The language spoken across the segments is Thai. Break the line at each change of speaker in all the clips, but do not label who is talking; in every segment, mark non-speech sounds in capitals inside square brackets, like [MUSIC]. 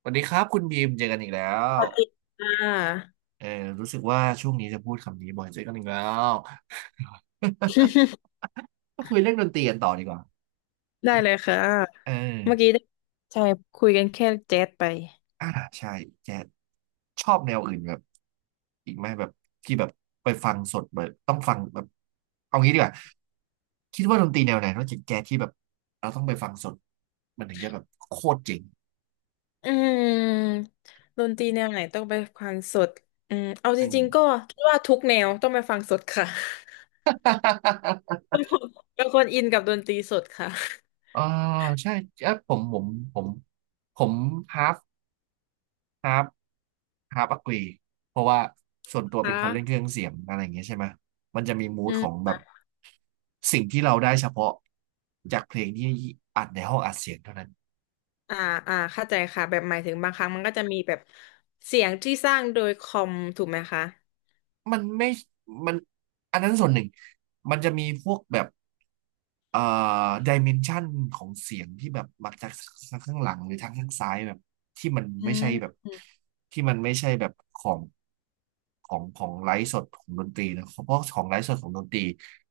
สวัสดีครับคุณบีมเจอกันอีกแล้
ส
ว
วัสดีค่ะ
เออรู้สึกว่าช่วงนี้จะพูดคำนี้บ่อยเจอกันอีกแล้ว
[LAUGHS]
[LAUGHS] ก็คุยเรื่องดนตรีกันต่อดีกว่า
ได้เลยค่ะ
เออ
เมื่อกี้ได้ใช่คุยกันแค่แจ๊สไป
อ่าใช่แกชอบแนวอื่นแบบอีกไหมแบบที่แบบไปฟังสดแบบต้องฟังแบบเอางี้ดีกว่าคิดว่าดนตรีแนวไหนนอกจากแจ๊สที่แบบเราต้องไปฟังสดมันถึงจะแบบโคตรเจ๋ง
อืมดนตรีแนวไหนต้องไปฟังสดอืมเอาจ
อืม
ริงๆก็คิดว่าทุกแนวต้องไปฟังสดค่ะ
[LAUGHS]
[LAUGHS] เป็นคนอินกับดนตรีสดค่ะ
เออใช่เออผมผมผมผมฮาฟฮาฟ ฮาร์ปอักลีเพราะว่าส่วนตัวเป็น
ค่ะ
คนเล่นเครื่องเสียงอะไรอย่างเงี้ยใช่ไหม มันจะมีมู
อื
ดของ
ม
แบบสิ่งที่เราได้เฉพาะจากเพลงที่อัดในห้องอัดเสียงเท่านั้น
อ่าอ่าเข้าใจค่ะแบบหมายถึงบางครั้งมันก็จะมีแบบเสียงที่สร้างโดยคอมถูกไหมคะ
มันไม่มันอันนั้นส่วนหนึ่งมันจะมีพวกแบบเอ่อดิเมนชันของเสียงที่แบบมาจากทางข้างหลังหรือทางข้างซ้ายแบบที่มัน
อื
ไม่
ม
ใช่แบบ
อืม
ที่มันไม่ใช่แบบของไลฟ์สดของดนตรีนะเพราะของไลฟ์สดของดนตรี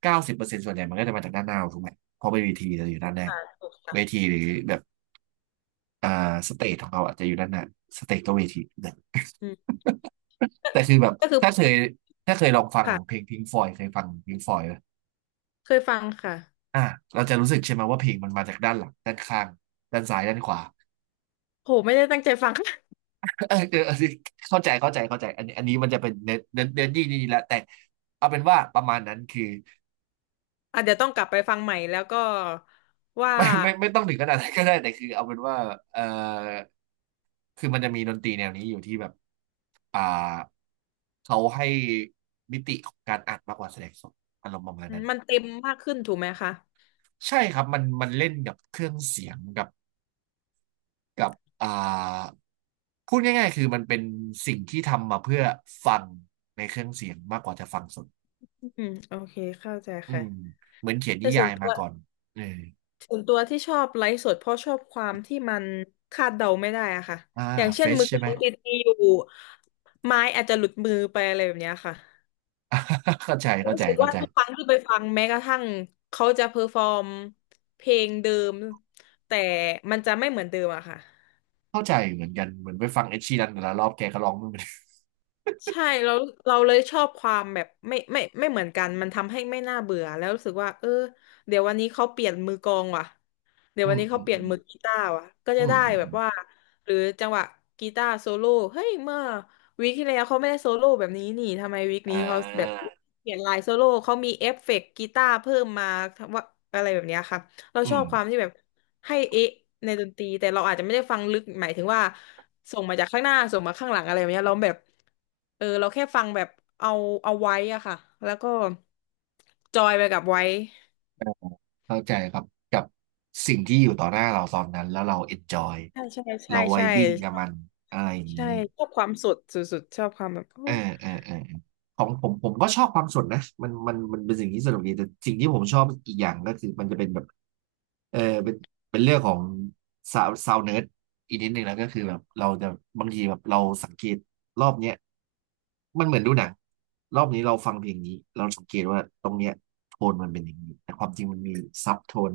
90%ส่วนใหญ่มันก็จะมาจากด้านหน้าถูกไหมเพราะเป็นเวทีจะอยู่ด้านหน้า
ค่ะถูก
เว
ค่ะ
ทีหรือแบบอ่าสเตจของเราอาจจะอยู่ด้านหน้าสเตจก็เวที
อืมก็
แต่คือแบบ
ก็คือ
ถ้าเคยถ้าเคยลองฟังของเพ
ค่ะ
ลงพิงฟอยเคยฟังพิงฟอยไหม
เคยฟังค่ะ
อ่ะเราจะรู้สึกใช่ไหมว่าเพลงมันมาจากด้านหลังด้านข้างด้านซ้ายด้านขวา
โหไม่ได้ตั้งใจฟัง
[LAUGHS] เออเออเข้าใจอันนี้มันจะเป็นเน้นที่นี่แหละแต่เอาเป็นว่าประมาณนั้นคือ
อ่ะเดี๋ยวต้องกลับไปฟังใหม่แล้วก็ว่า
[LAUGHS] ไม่ต้องถึงขนาดนั้นก็ได้แต่คือเอาเป็นว่าเออคือมันจะมีดนตรีแนวนี้อยู่ที่แบบอ่าเขาให้มิติของการอัดมากกว่าแสดงสดอารมณ์ประมาณนั้น
มันเต็มมากขึ้นถูกไหมคะ
ใช่ครับมันเล่นกับเครื่องเสียงกับอ่าพูดง่ายๆคือมันเป็นสิ่งที่ทำมาเพื่อฟังในเครื่องเสียงมากกว่าจะฟังสด
อืมโอเคเข้าใจ
อื
ค่ะ
มเหมือนเขียน
แต่
นิ
ส่
ยา
วน
ย
ตั
มา
ว
ก่อนเออ
ส่วนตัวที่ชอบไลฟ์สดเพราะชอบความที่มันคาดเดาไม่ได้อะค่ะ
อ่า
อย่าง
เฟ
เช่น
ช
มือก
ใช่ไหม
ลองดีๆอยู่ไม้อาจจะหลุดมือไปอะไรแบบเนี้ยค่ะ
[LAUGHS] เข้าใจเข้า
รู้
ใจ
สึก
เข้า
ว่า
ใจ
ทุกครั้งที่ไปฟังแม้กระทั่งเขาจะเพอร์ฟอร์มเพลงเดิมแต่มันจะไม่เหมือนเดิมอะค่ะ
เข้าใจเหมือนกันเหมือนไปฟังเอ็ดชีรันแต่ละรอบแกก็ร้องไม่เหมือน
ใช่เราเลยชอบความแบบไม่เหมือนกันมันทำให้ไม่น่าเบื่อแล้วรู้สึกว่าเออเดี๋ยววันนี้เขาเปลี่ยนมือกลองว่ะเดี๋ยว
อื
วัน
ม
นี้
อื
เขา
ม
เปลี่
อื
ยน
ม
มือกีตาร์ว่ะก็
อื
จะ
ม
ได้
อืม
แบ
อ
บว่า
ม
หรือจังหวะกีตาร์โซโล่เฮ้ยเมื่อวีคที่แล้วเขาไม่ได้โซโล่แบบนี้นี่ทำไมวีค
อ่
นี้เขาแบบ
า
เปลี่ยนลายโซโล่เขามีเอฟเฟกต์กีตาร์เพิ่มมาทำว่าอะไรแบบเนี้ยค่ะ เรา
อื
ชอ
ม
บความที่แบบให้เอ๊ะในดนตรีแต่เราอาจจะไม่ได้ฟังลึกหมายถึงว่าส่งมาจากข้างหน้าส่งมาข้างหลังอะไรแบบเนี้ยเราแบบเออเราแค่ฟังแบบเอาไว้อะค่ะแล้วก็จอยไปกับไว้
เข้าใจครับกับสิ่งที่อยู่ต่อหน้าเราตอนนั้นแล้วเราเอนจอย
ใช่ใช่ใช่
เราไว
ใช่
บิ้งกับมันอะไรอย่าง
ใช่
นี้
ชอบความสดสุดๆชอบความแบบโอ้
อ่าอ่าอ่าของผมก็ชอบความสดนะมันเป็นสิ่งที่สนุกดีแต่สิ่งที่ผมชอบอีกอย่างก็คือมันจะเป็นแบบเออเป็นเป็นเรื่องของซาวเนิร์ดอีกนิดนึงแล้วก็คือแบบเราจะบางทีแบบเราสังเกตรอบเนี้ยมันเหมือนดูหนังรอบนี้เราฟังเพลงนี้เราสังเกตว่าตรงเนี้ยโทนมันเป็นอย่างนี้แต่ความจริงมันมีซับโทน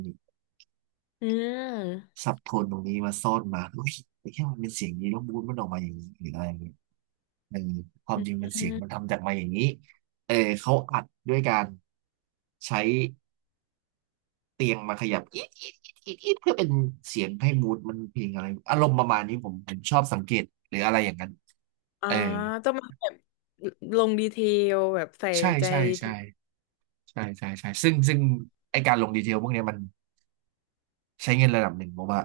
อืม
ซับโทนตรงนี้มาซ่อนมาอุ้ยแอ่แค่มันเป็นเสียงนี้แล้วมูดมันออกมาอย่างนี้หรืออะไรอย่างเงี้ย เออความจริง
อื
มันเสียงมัน
ม
ทำจากมาอย่างนี้เออเขาอัดด้วยการใช้เตียงมาขยับอีดอีดอีดอีดอีดเพื่อเป็นเสียงให้มูดมันเพลงอะไรอารมณ์ประมาณนี้ผมชอบสังเกตหรืออะไรอย่างนั้น
อ่า
เออ
ต้องมาแบบลงดีเทลแบบใส่
ใช่
ใจ
ใช่
ดีเท
ใช่
ล
ใช่ซึ่งไอการลงดีเทลพวกเนี้ยมันใช้เงินระดับหนึ่งเพราะว่า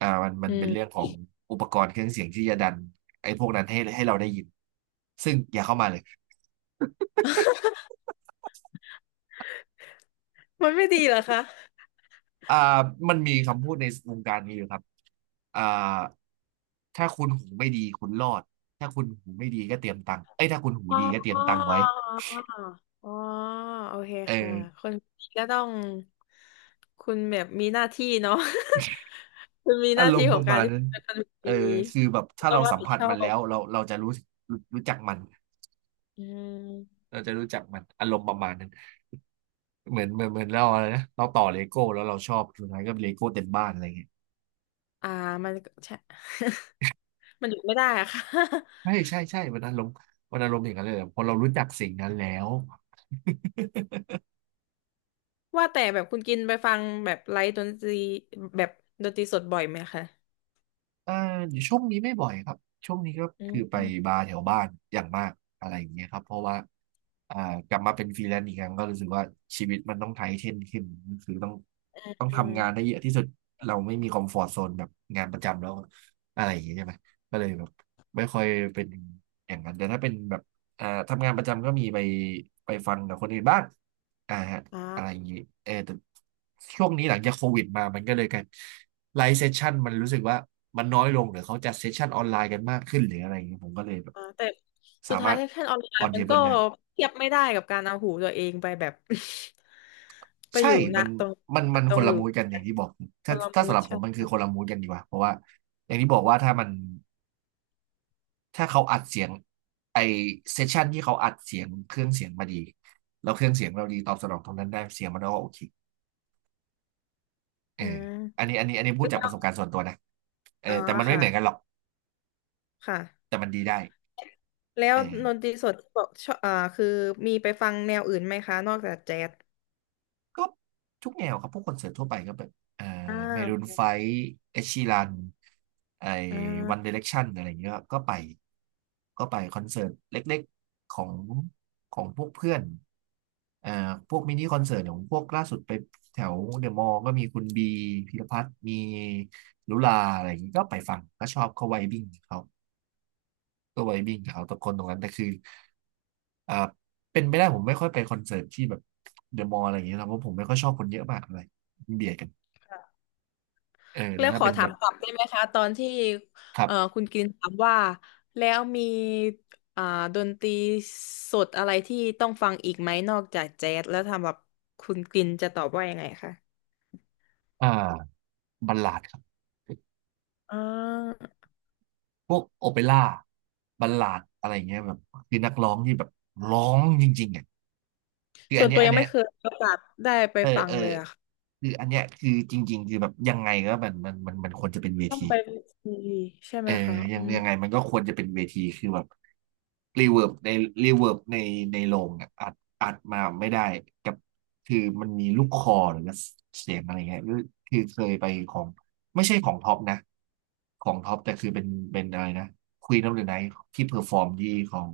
มันมั
อื
นเป็
ม
นเรื่องของอุปกรณ์เครื่องเสียงที่จะดันไอพวกนั้นให้เราได้ยินซึ่งอย่าเข้ามาเลย
[LAUGHS] มันไม่ดีเหรอคะ
อ่ามันมีคำพูดในวงการนี้อยู่ครับอ่าถ้าคุณหูไม่ดีคุณรอดถ้าคุณหูไม่ดีก็เตรียมตังค์เอ้ยถ้าคุณหู
อ
ดีก็เตรีย
๋
ม
อ
ตังค์ไว้
อ๋อโอเค
เอ
ค่ะ
อ
คนนี้ก็ต้องคุณแบบมีหน้าที่เนาะ [LAUGHS] คุณมีห
อา
น้า
ร
ที่
มณ์
ข
ป
อง
ระ
กา
มา
ร
ณ
ที่
นั้
คุ
น
ณเป็นคน
เออ
ดี
คือแบบ
คุณ
ถ้า
ต้อ
เรา
งรับ
สัม
ผิด
ผัส
ชอ
มันแล้
บ
วเราจะรู้จักมัน
อืม
เราจะรู้จักมันอารมณ์ประมาณนั้นเหมือนเราอะไรนะเราต่อเลโก้แล้วเราชอบสุดท้ายก็เลโก้เต็มบ้านอะไรเงี้ย
อ่ามันก็ใช่ [LAUGHS] มันหยุดไม่ได้อะค่ะ
ใช่มันอารมณ์อย่างนั้นเลยอะพอเรารู้จักสิ่งนั้นแล้ว
[LAUGHS] ว่าแต่แบบคุณกินไปฟังแบบไลฟ์ดนตรีแบบดนตรีสดบ่อยไหมคะ
อ่าช่วงนี้ไม่บ่อยครับช่วงนี้ก็
อื
คือไป
ม
บาร์แถวบ้านอย่างมากอะไรอย่างเงี้ยครับเพราะว่าอ่ากลับมาเป็นฟรีแลนซ์อีกครั้งก็รู้สึกว่าชีวิตมันต้องไทเทนขึ้นคือต้อง
อื
ทำงาน
ม
ได้เยอะที่สุดเราไม่มีคอมฟอร์ z โซนแบบงานประจำแล้วอะไรอย่างเงี้ยใช่ไหมก็เลยแบบไม่ค่อยเป็นอย่างนั้นแต่ถ้าเป็นแบบทำงานประจำก็มีไปฟังกับคนอื่นบ้างอ่าฮะอะไรอ
อ่า
ย่างงี้เออแต่ช่วงนี้หลังจากโควิดมามันก็เลยกัน ไลฟ์เซสชันมันรู้สึกว่ามันน้อยลงหรือเขาจัดเซสชันออนไลน์กันมากขึ้นหรืออะไรอย่างเงี้ยผมก็เลยแบบ
อ่าแต่สุ
สา
ด
มา
ท้าย
รถ
แพชั่นออนไล
ออน
น์
เท
มัน
เบิ
ก็
ลได้
เทียบไม่ได้กับการเอาหูตัวเองไปแบบ [LAUGHS] ไป
ใช่
อยู่ณ
มัน
ตรง
มัน
ตร
คน
งอ
ละ
ยู่
มูดกันอย่างที่บอก
ค
ถ้า
นละ
ถ้า
มู
สำ
ด
หรับผ
ใช่
มมัน
ไห
คือค
ม
นละมูดกันดีกว่าเพราะว่าอย่างที่บอกว่าถ้ามันถ้าเขาอัดเสียงไอเซสชันที่เขาอัดเสียงเครื่องเสียงมาดีแล้วเครื่องเสียงเราดีตอบสนองตรงนั้นได้เสียงมันก็โอเคเอ
อื
อ
ม
อันนี้พู
แล้
ดจากป
ว
ระสบการณ์ส่วนตัวนะเออ
อ๋อ
แต่มันไม่
ค่ะ
เหมือนกันหรอก
ค่ะ
แต่มันดีได้
แล้ว
เออ
ดนตรีสดบอกชอบอ่าคือมีไปฟังแนวอื่นไหมคะนอกจากแจ๊ส
ก็ทุกแนวครับพวกคอนเสิร์ตทั่วไปก็แบบเอ่อ
อ่
เมรูน
า
ไฟว์เอชีรันไอ
อ่
วันเด
า
เรคชั่นอะไรอย่างเงี้ยครับก็ไปก็ไปคอนเสิร์ตเล็กๆของของพวกเพื่อนเอ่อพวกมินิคอนเสิร์ตของพวกล่าสุดไปแถวเดอะมอลล์ก็มีคุณบีพีรพัฒน์มีลุลาอะไรอย่างงี้ก็ไปฟังก็ชอบเขาไวบิ้งเขา ตัวไวบิ้งเอาตะกอตรงนั้นแต่คืออ่าเป็นไม่ได้ผมไม่ค่อยไปคอนเสิร์ตที่แบบเดอะมอลล์อะไรอย่างเงี้ยนะเพราะผมไม่ค่อยชอบคนเยอะมากอะไรเบียดกันเออแต่
แล้ว
ถ้า
ขอ
เป็น
ถา
แบ
ม
บ
กลับได้ไหมคะตอนที่
ครั
เอ่อ
บ
คุณกินถามว่าแล้วมีอ่าดนตรีสดอะไรที่ต้องฟังอีกไหมนอกจากแจ๊สแล้วทำแบบคุณกินจะตอบว่ายังไงคะ
อ่าบัลลาดครับ
อ่า
พวกโอเปร่าบัลลาดอะไรอย่างเงี้ยแบบคือนักร้องที่แบบร้องจริงๆอ่ะคือ
ส่
อั
ว
น
น
เนี้
ตั
ย
ว
อั
ยั
น
ง
เนี้
ไม่
ย
เคยมีโอกาสได้ไป
เออ
ฟัง
เออ
เลยอะค่ะ
คืออันเนี้ยคือจริงๆคือแบบยังไงก็มันควรจะเป็นเว
ต้อง
ที
ไปดีใช่
เอ
ไหม
อ
คะ
ยั
อื
ง
ม
ยังไงมันก็ควรจะเป็นเวทีคือแบบรีเวิร์บในรีเวิร์บในในโรงอะอัดอัดมาไม่ได้กับคือมันมีลูกคอหรือเสียงอะไรเงี้ยหรือคือเคยไปของไม่ใช่ของท็อปนะของท็อปแต่คือเป็นเป็นอะไรนะควีนออฟเดอะไนท์ที่เพอร์ฟอร์มที่ของ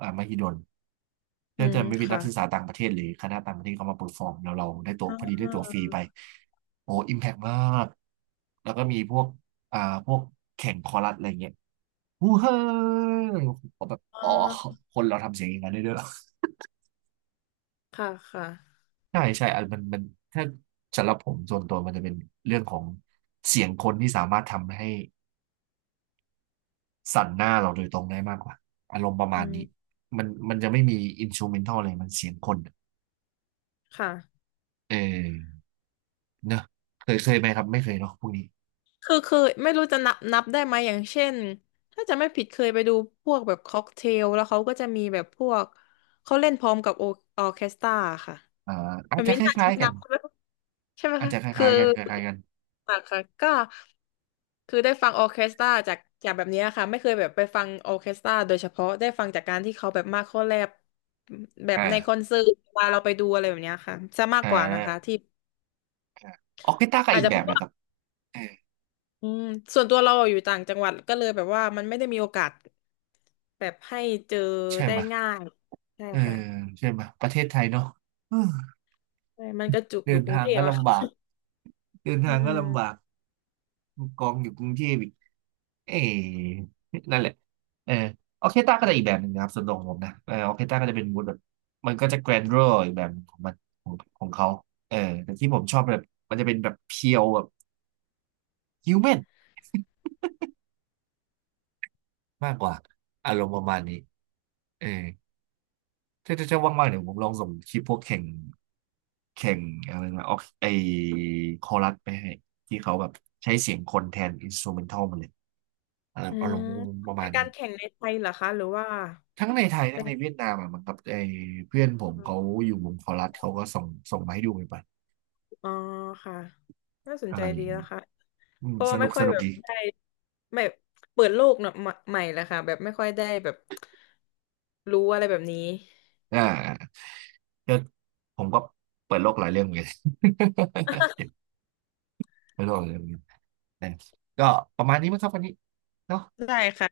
มหิดล
อื
น่าจะ
ม
ไม่เป็นนั
ค่ะ
กศึกษาต่างประเทศหรือคณะต่างประเทศเขามาเพอร์ฟอร์มแล้วเราได้ตัว
อ่
พอดีได้ตัวฟรี
า
ไปโอ้อิมแพกมากแล้วก็มีพวกอ่าพวกแข่งคอรัสอะไรเงี้ย ฮูเฮ้ยผมแบบ
อ่
อ๋อ
า
คนเราทำเสียงอย่างนั้นได้ด้วยเหรอ
ค่ะค่ะ
ใช่ใช่อันมันถ้าสำหรับผมส่วนตัวมันจะเป็นเรื่องของเสียงคนที่สามารถทำให้สั่นหน้าเราโดยตรงได้มากกว่าอารมณ์ประมาณ
อื
นี้
ม
มันจะไม่มีอินส r ูเมนทัลเลยมันเสียงคนอะ
ค่ะ
เออเนอะเคยไหมครับไม่เคยเนาะพวกนี้
คือไม่รู้จะนับได้ไหมอย่างเช่นถ้าจะไม่ผิดเคยไปดูพวกแบบค็อกเทลแล้วเขาก็จะมีแบบพวกเขาเล่นพร้อมกับโอออเคสตราค่ะ
อ่า
แบ
อาจ
บ
จะ
นี้
ค
น่าจะ
ล้าย
ไม่
ๆกั
นั
น
บ [LAUGHS] ใช่ไหม
อาจ
คะ
จะค
คือ
ล้ายๆกันคล้ายๆกัน
ค่ะค่ะก็คือได้ฟังออร์เคสตราจากแบบเนี้ยค่ะไม่เคยแบบไปฟังออร์เคสตราโดยเฉพาะได้ฟังจากการที่เขาแบบมาเข้าแลบแบบในคอ
อ่า
นเสิร์ตเวลาเราไปดูอะไรแบบเนี้ยค่ะจะมาก
อ่
กว่านะคะ
า
ที่
อาออกกีตาร์ก็
อาจ
อีก
จะ
แบ
เพ
บ
ราะ
เลย
ว่า
ครับเออ
อืมส่วนตัวเราอยู่ต่างจังหวัดก็เลยแบบว่ามันไม่ได้มีโอกาสแบบให้เจอ
ใช่
ได้
ไหมย
ง่ายใช่
เออ
ค่ะ
ใช่ไหมยประเทศไทยเนาะ
ใช่มันกระจุก
เดิ
อยู่
น
กรุ
ทา
ง
ง
เทพ
ก็
อะ
ลำบา
ค่ะ
กเดิน
อื
ทางก็ลำบาก
ม
กองอยู่กรุงเทพอีกเอ๊ะนั่นแหละเออออเคสตราก็จะอีกแบบหนึ่งนะครับสำหรับผมนะเออออเคสตราก็จะเป็นมูดแบบมันก็จะแกรนด์รออีกแบบของมันของของเขาเออแต่ที่ผมชอบแบบมันจะเป็นแบบเพียวแบบฮิวแมนมากกว่าอารมณ์ประมาณนี้เออถ้าจะว่างๆเดี๋ยวผมลองส่งคลิปพวกแข่งอะไรนะออกไอคอรัสไปให้ ที่เขาแบบใช้เสียงคนแทนอินส t ูเมนทัลมาเลย เออ
อื
อาร
ม
มณ์ประ
เป็
มา
น
ณ
กา
นี้
รแข่งในไทยเหรอคะหรือว่า
ทั้งในไทยทั้
เป็
ง
น
ในเวียดนามอ่ะมันกับไอ้เพื่อนผมเขาอยู่วงคอรัสเขาก็ส่งมาให้ดูไปบัด
อ๋อค่ะน่าสน
อะ
ใจ
ไรอ
ดี
ย่างนี้
นะคะ
อืม
เพราะ
ส
ว่าไม่
นุก
ค่
ส
อย
นุ
แบ
ก
บ
ดี
ได้ไม่เปิดโลกเนอะใหม่ใหม่แล้วค่ะแบบไม่ค่อยได้แบบรู้อะไรแบบนี้
อ่าก็ผมก็เปิดโลกหลายเรื่องเหมือนกัน
[LAUGHS]
[LAUGHS] เปิดโลกหลายเรื่องเหมือนกันนะก็ประมาณนี้มั้งครับวันนี้เนาะ
ได้ค่ะ